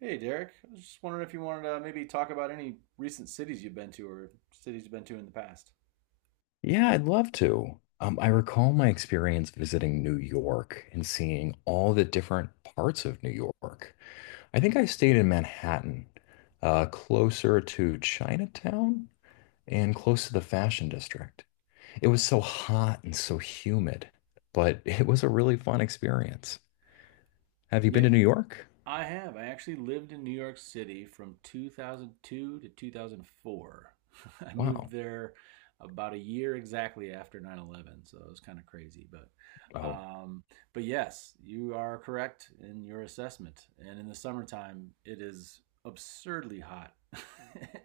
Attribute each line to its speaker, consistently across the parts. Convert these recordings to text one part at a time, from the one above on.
Speaker 1: Hey, Derek. I was just wondering if you wanted to maybe talk about any recent cities you've been to or cities you've been to in the past.
Speaker 2: Yeah, I'd love to. I recall my experience visiting New York and seeing all the different parts of New York. I think I stayed in Manhattan, closer to Chinatown and close to the Fashion District. It was so hot and so humid, but it was a really fun experience. Have you been
Speaker 1: Yeah,
Speaker 2: to New York?
Speaker 1: I have. I actually lived in New York City from 2002 to 2004. I moved
Speaker 2: Wow.
Speaker 1: there about a year exactly after 9/11, so it was kind of crazy,
Speaker 2: Oh,
Speaker 1: um, but yes, you are correct in your assessment. And in the summertime, it is absurdly hot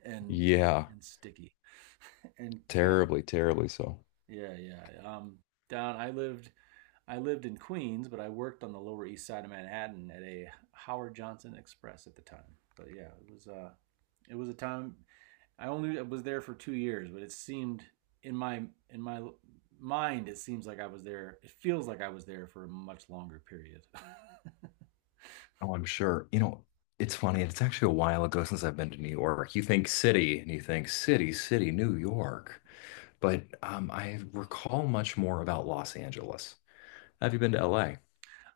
Speaker 1: and and,
Speaker 2: yeah,
Speaker 1: and sticky and can.
Speaker 2: terribly, terribly so.
Speaker 1: Yeah, yeah. Down. I lived. I lived in Queens, but I worked on the Lower East Side of Manhattan at a Howard Johnson Express at the time. But yeah, it was. It was a time. I only was there for 2 years, but it seemed in my in my mind, it seems like I was there. It feels like I was there for a much longer period.
Speaker 2: Oh, I'm sure. It's funny. It's actually a while ago since I've been to New York. You think city and you think city, city, New York. But I recall much more about Los Angeles. Have you been to LA?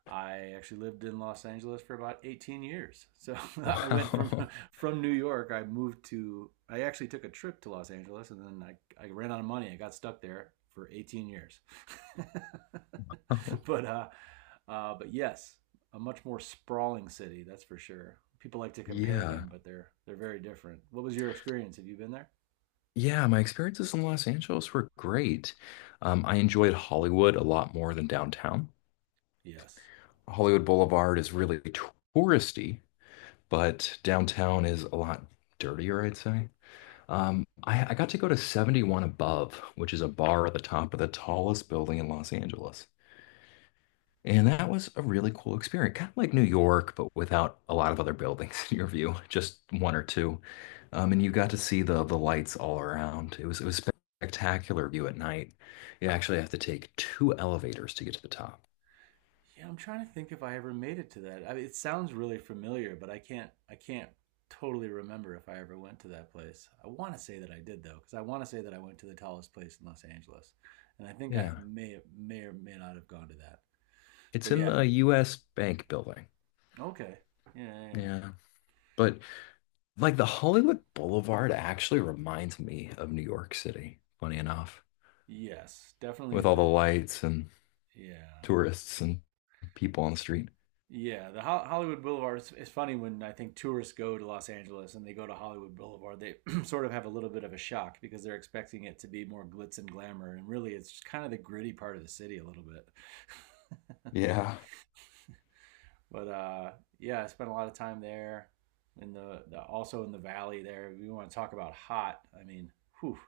Speaker 1: I actually lived in Los Angeles for about 18 years. So I went from
Speaker 2: Wow.
Speaker 1: from New York. I moved to. I actually took a trip to Los Angeles, and then I ran out of money. I got stuck there for 18 years. but uh, but yes, a much more sprawling city. That's for sure. People like to compare
Speaker 2: Yeah.
Speaker 1: them, but they're very different. What was your experience? Have you been there?
Speaker 2: Yeah, my experiences in Los Angeles were great. I enjoyed Hollywood a lot more than downtown.
Speaker 1: Yes.
Speaker 2: Hollywood Boulevard is really touristy, but downtown is a lot dirtier, I'd say. I got to go to 71 Above, which is a bar at the top of the tallest building in Los Angeles. And that was a really cool experience, kind of like New York, but without a lot of other buildings in your view, just one or two. And you got to see the lights all around. It was spectacular view at night. You actually have to take two elevators to get to the top.
Speaker 1: Yeah, I'm trying to think if I ever made it to that. I mean, it sounds really familiar, but I can't totally remember if I ever went to that place. I want to say that I did though, because I want to say that I went to the tallest place in Los Angeles, and I think I
Speaker 2: Yeah.
Speaker 1: may or may not have gone to that. But
Speaker 2: It's in
Speaker 1: yeah,
Speaker 2: the US Bank building.
Speaker 1: okay, yeah, yeah, yeah.
Speaker 2: Yeah. But like the Hollywood Boulevard actually reminds me of New York City, funny enough,
Speaker 1: Yes, definitely
Speaker 2: with all the
Speaker 1: the
Speaker 2: lights and
Speaker 1: yeah.
Speaker 2: tourists and people on the street.
Speaker 1: Yeah, the Hollywood Boulevard. It's funny when I think tourists go to Los Angeles and they go to Hollywood Boulevard, they sort of have a little bit of a shock because they're expecting it to be more glitz and glamour, and really, it's just kind of the gritty part of the city a little bit.
Speaker 2: Yeah.
Speaker 1: but yeah, I spent a lot of time there in the also in the valley there. We want to talk about hot. I mean, whew,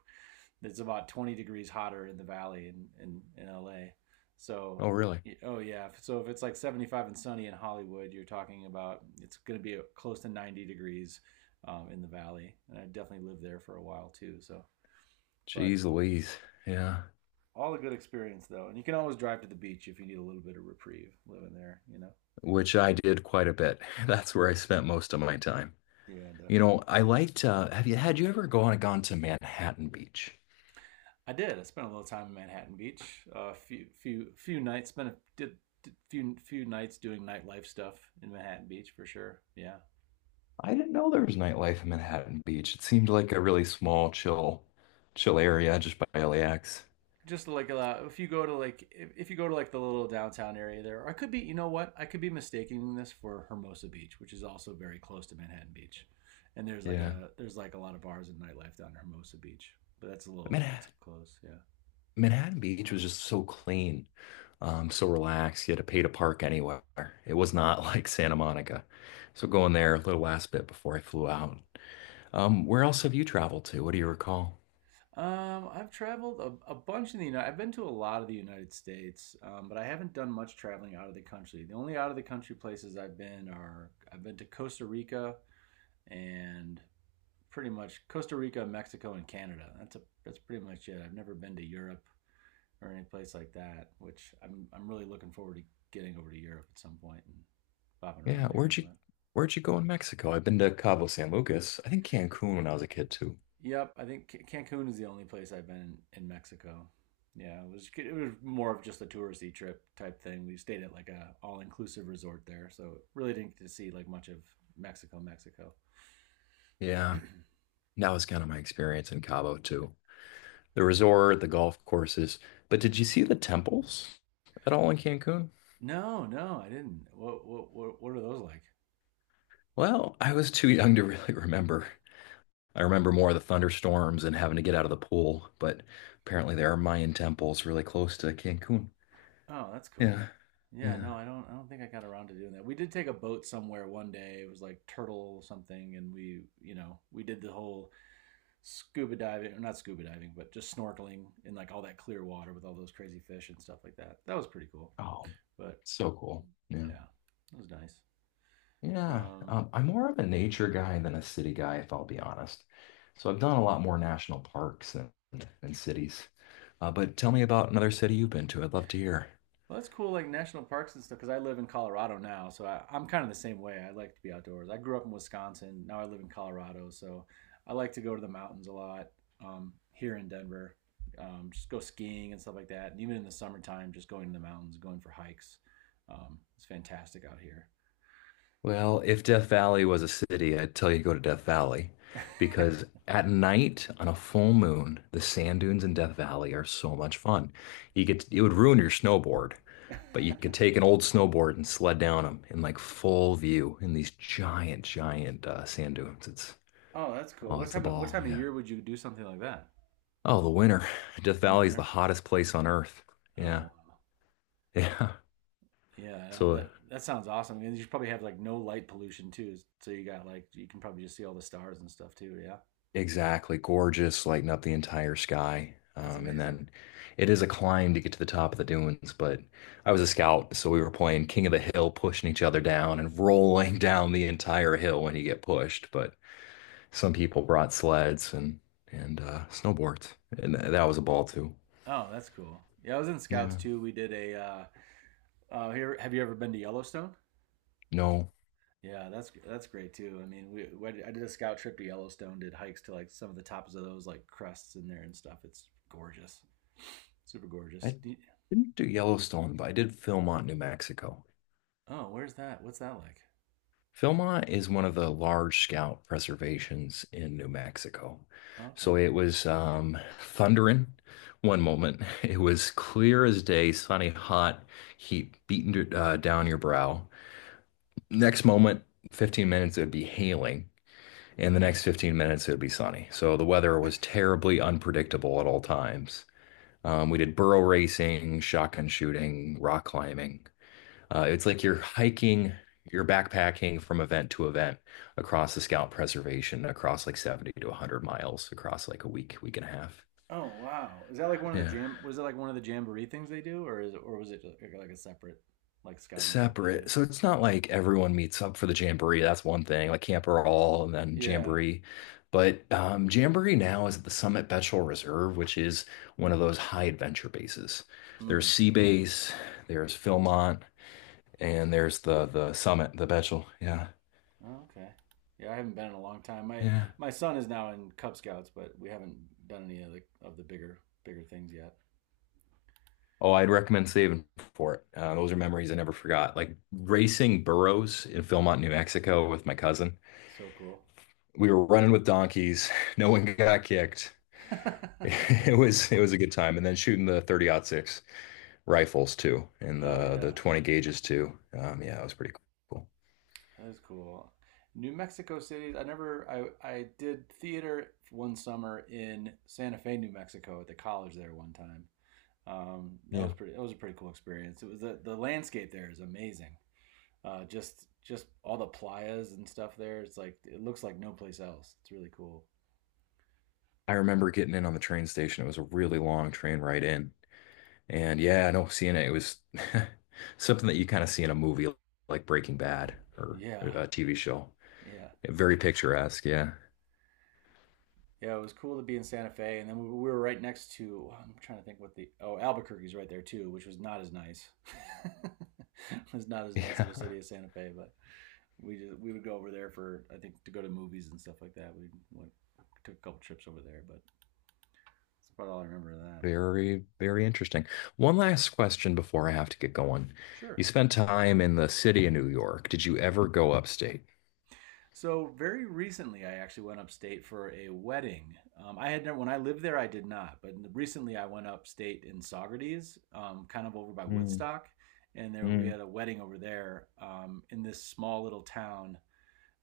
Speaker 1: it's about 20 degrees hotter in the valley in LA. So,
Speaker 2: Oh, really?
Speaker 1: oh yeah. So if it's like 75 and sunny in Hollywood, you're talking about it's going to be close to 90 degrees in the valley. And I definitely lived there for a while too. So, but
Speaker 2: Jeez Louise. Yeah.
Speaker 1: all a good experience though. And you can always drive to the beach if you need a little bit of reprieve living there, you know?
Speaker 2: Which I did quite a bit. That's where I spent most of my time.
Speaker 1: Yeah,
Speaker 2: You know,
Speaker 1: definitely.
Speaker 2: I liked, have you had you ever gone to Manhattan Beach?
Speaker 1: I did. I spent a little time in Manhattan Beach. A few nights. Spent a did few nights doing nightlife stuff in Manhattan Beach for sure. Yeah.
Speaker 2: I didn't know there was nightlife in Manhattan Beach. It seemed like a really small, chill area just by LAX.
Speaker 1: Just like a. if you go to like if you go to like the little downtown area there, or I could be you know what I could be mistaking this for Hermosa Beach, which is also very close to Manhattan Beach, and there's like
Speaker 2: Yeah.
Speaker 1: a there's like a lot of bars and nightlife down in Hermosa Beach, but that's a little
Speaker 2: Man,
Speaker 1: it's close, yeah.
Speaker 2: Manhattan Beach was just so clean, so relaxed. You had to pay to park anywhere. It was not like Santa Monica. So going there a little last bit before I flew out. Where else have you traveled to? What do you recall?
Speaker 1: I've traveled a bunch in the United. I've been to a lot of the United States, but I haven't done much traveling out of the country. The only out of the country places I've been are I've been to Costa Rica and pretty much Costa Rica, Mexico, and Canada. That's a that's pretty much it. I've never been to Europe or any place like that, which I'm really looking forward to getting over to Europe at some point and bopping
Speaker 2: Yeah,
Speaker 1: around there.
Speaker 2: where'd you
Speaker 1: But.
Speaker 2: where'd you go in Mexico? I've been to Cabo San Lucas. I think Cancun when I was a kid too.
Speaker 1: Yep, I think Cancun is the only place I've been in Mexico. Yeah, it was more of just a touristy trip type thing. We stayed at like a all inclusive resort there, so really didn't get to see like much of Mexico, Mexico.
Speaker 2: Yeah, that was kind of my experience in Cabo too. The resort, the golf courses. But did you see the temples at all in Cancun?
Speaker 1: No, no, I didn't. What are those like?
Speaker 2: Well, I was too young to really remember. I remember more of the thunderstorms and having to get out of the pool, but apparently there are Mayan temples really close to Cancun.
Speaker 1: Oh, that's cool.
Speaker 2: Yeah.
Speaker 1: Yeah,
Speaker 2: Yeah.
Speaker 1: no, I don't think I got around to doing that. We did take a boat somewhere one day. It was like turtle something and we, you know, we did the whole scuba diving, or not scuba diving, but just snorkeling in like all that clear water with all those crazy fish and stuff like that. That was pretty cool.
Speaker 2: Oh,
Speaker 1: But
Speaker 2: so cool. Yeah.
Speaker 1: yeah, it was nice.
Speaker 2: Yeah.
Speaker 1: Um,
Speaker 2: I'm more of a nature guy than a city guy, if I'll be honest. So I've done a lot more national parks and, cities. But tell me about another city you've been to. I'd love to hear.
Speaker 1: well, that's cool, like national parks and stuff, because I live in Colorado now. So I'm kind of the same way. I like to be outdoors. I grew up in Wisconsin. Now I live in Colorado. So I like to go to the mountains a lot here in Denver. Just go skiing and stuff like that. And even in the summertime, just going to the mountains, going for hikes. It's fantastic out
Speaker 2: Well, if Death Valley was a city, I'd tell you to go to Death Valley
Speaker 1: here.
Speaker 2: because at night on a full moon, the sand dunes in Death Valley are so much fun. You could It would ruin your snowboard, but you could take an old snowboard and sled down them in like full view in these giant, giant sand dunes. It's
Speaker 1: Oh, that's cool.
Speaker 2: Oh,
Speaker 1: What
Speaker 2: it's a
Speaker 1: time? What
Speaker 2: ball,
Speaker 1: time of
Speaker 2: yeah.
Speaker 1: year would you do something like that
Speaker 2: Oh, the winter. Death
Speaker 1: in the
Speaker 2: Valley is the
Speaker 1: winter?
Speaker 2: hottest place on earth. Yeah,
Speaker 1: Oh, wow.
Speaker 2: yeah.
Speaker 1: Yeah.
Speaker 2: So
Speaker 1: That that sounds awesome. And you should probably have like no light pollution too, so you got like you can probably just see all the stars and stuff too. Yeah,
Speaker 2: Exactly. Gorgeous, lighting up the entire sky.
Speaker 1: that's
Speaker 2: And
Speaker 1: amazing.
Speaker 2: then it is a climb to get to the top of the dunes, but I was a scout, so we were playing King of the Hill, pushing each other down and rolling down the entire hill when you get pushed. But some people brought sleds and snowboards, and that was a ball too.
Speaker 1: Oh, that's cool. Yeah, I was in Scouts
Speaker 2: Yeah.
Speaker 1: too. We did a. Here, have you ever been to Yellowstone?
Speaker 2: No,
Speaker 1: Yeah, that's great too. I mean, we I did a scout trip to Yellowstone. Did hikes to like some of the tops of those like crests in there and stuff. It's gorgeous, super gorgeous.
Speaker 2: I
Speaker 1: Do you-
Speaker 2: didn't do Yellowstone, but I did film on New Mexico.
Speaker 1: oh, where's that? What's that like?
Speaker 2: Philmont is one of the large scout preservations in New Mexico.
Speaker 1: Oh, okay.
Speaker 2: So it was thundering one moment. It was clear as day, sunny, hot, heat beating down your brow. Next moment, 15 minutes, it would be hailing. And the next 15 minutes, it would be sunny. So the weather was terribly unpredictable at all times. We did burro racing, shotgun shooting, rock climbing. It's like you're hiking, you're backpacking from event to event across the Scout Preservation, across like 70 to 100 miles, across like a week, week and a half.
Speaker 1: Oh wow! Is that like one of the
Speaker 2: Yeah.
Speaker 1: jam? Was it like one of the jamboree things they do, or is it, or was it like a separate like scouting trip that you
Speaker 2: Separate.
Speaker 1: did?
Speaker 2: So it's not like everyone meets up for the Jamboree. That's one thing, like Camper All and then
Speaker 1: Yeah.
Speaker 2: Jamboree. But Jamboree now is at the Summit Betchel Reserve, which is one of those high adventure bases. There's
Speaker 1: Hmm.
Speaker 2: Sea Base, there's Philmont, and there's the Summit, the Betchel. Yeah.
Speaker 1: Oh, okay. Yeah, I haven't been in a long time. My
Speaker 2: Yeah.
Speaker 1: my son is now in Cub Scouts, but we haven't done any of the bigger things yet.
Speaker 2: Oh, I'd recommend saving for it. Those are memories I never forgot. Like racing burros in Philmont, New Mexico with my cousin.
Speaker 1: So cool.
Speaker 2: We were running with donkeys. No one got kicked. It was a good time. And then shooting the 30-06 rifles too, and
Speaker 1: oh
Speaker 2: the
Speaker 1: yeah,
Speaker 2: 20 gauges too. Yeah, it was pretty cool.
Speaker 1: that is cool. New Mexico City. I never. I did theater one summer in Santa Fe, New Mexico, at the college there one time that was
Speaker 2: Yeah.
Speaker 1: pretty. That was a pretty cool experience. It was the landscape there is amazing. Just all the playas and stuff there. It's like it looks like no place else. It's really cool.
Speaker 2: I remember getting in on the train station. It was a really long train ride in. And yeah, no, seeing it, it was something that you kind of see in a movie like Breaking Bad or
Speaker 1: Yeah,
Speaker 2: a TV show.
Speaker 1: yeah,
Speaker 2: Very picturesque, yeah.
Speaker 1: yeah. It was cool to be in Santa Fe, and then we were right next to. I'm trying to think what the oh Albuquerque's right there too, which was not as nice. it was not as nice of a
Speaker 2: Yeah.
Speaker 1: city as Santa Fe, but we just, we would go over there for I think to go to movies and stuff like that. We went, took a couple trips over there, but that's about all I remember of that.
Speaker 2: Very, very interesting. One last question before I have to get going.
Speaker 1: Sure.
Speaker 2: You spent time in the city of New York. Did you ever go upstate?
Speaker 1: So very recently, I actually went upstate for a wedding. I had never, when I lived there, I did not, but recently I went upstate in Saugerties, kind of over by
Speaker 2: Mm,
Speaker 1: Woodstock, and there we
Speaker 2: mm.
Speaker 1: had a wedding over there in this small little town.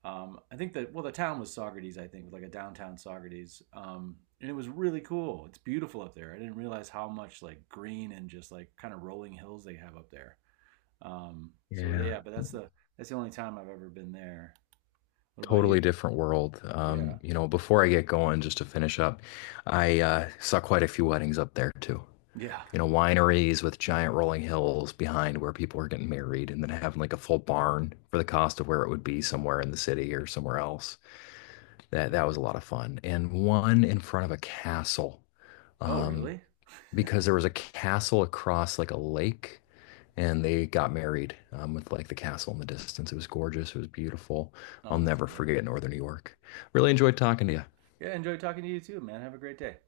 Speaker 1: I think that well, the town was Saugerties, I think, it was like a downtown Saugerties, and it was really cool. It's beautiful up there. I didn't realize how much like green and just like kind of rolling hills they have up there. So
Speaker 2: Yeah,
Speaker 1: yeah, but that's the only time I've ever been there. What about
Speaker 2: totally
Speaker 1: you?
Speaker 2: different world.
Speaker 1: Yeah.
Speaker 2: Before I get going, just to finish up, I saw quite a few weddings up there too.
Speaker 1: Yeah.
Speaker 2: Wineries with giant rolling hills behind where people are getting married and then having like a full barn for the cost of where it would be somewhere in the city or somewhere else. That was
Speaker 1: Yeah.
Speaker 2: a lot of fun. And one in front of a castle.
Speaker 1: Oh,
Speaker 2: Um,
Speaker 1: really?
Speaker 2: because there was a castle across like a lake and they got married with like the castle in the distance. It was gorgeous. It was beautiful. I'll
Speaker 1: Oh, that's
Speaker 2: never
Speaker 1: cool.
Speaker 2: forget Northern New York. Really enjoyed talking to you.
Speaker 1: Yeah, enjoy talking to you too, man. Have a great day.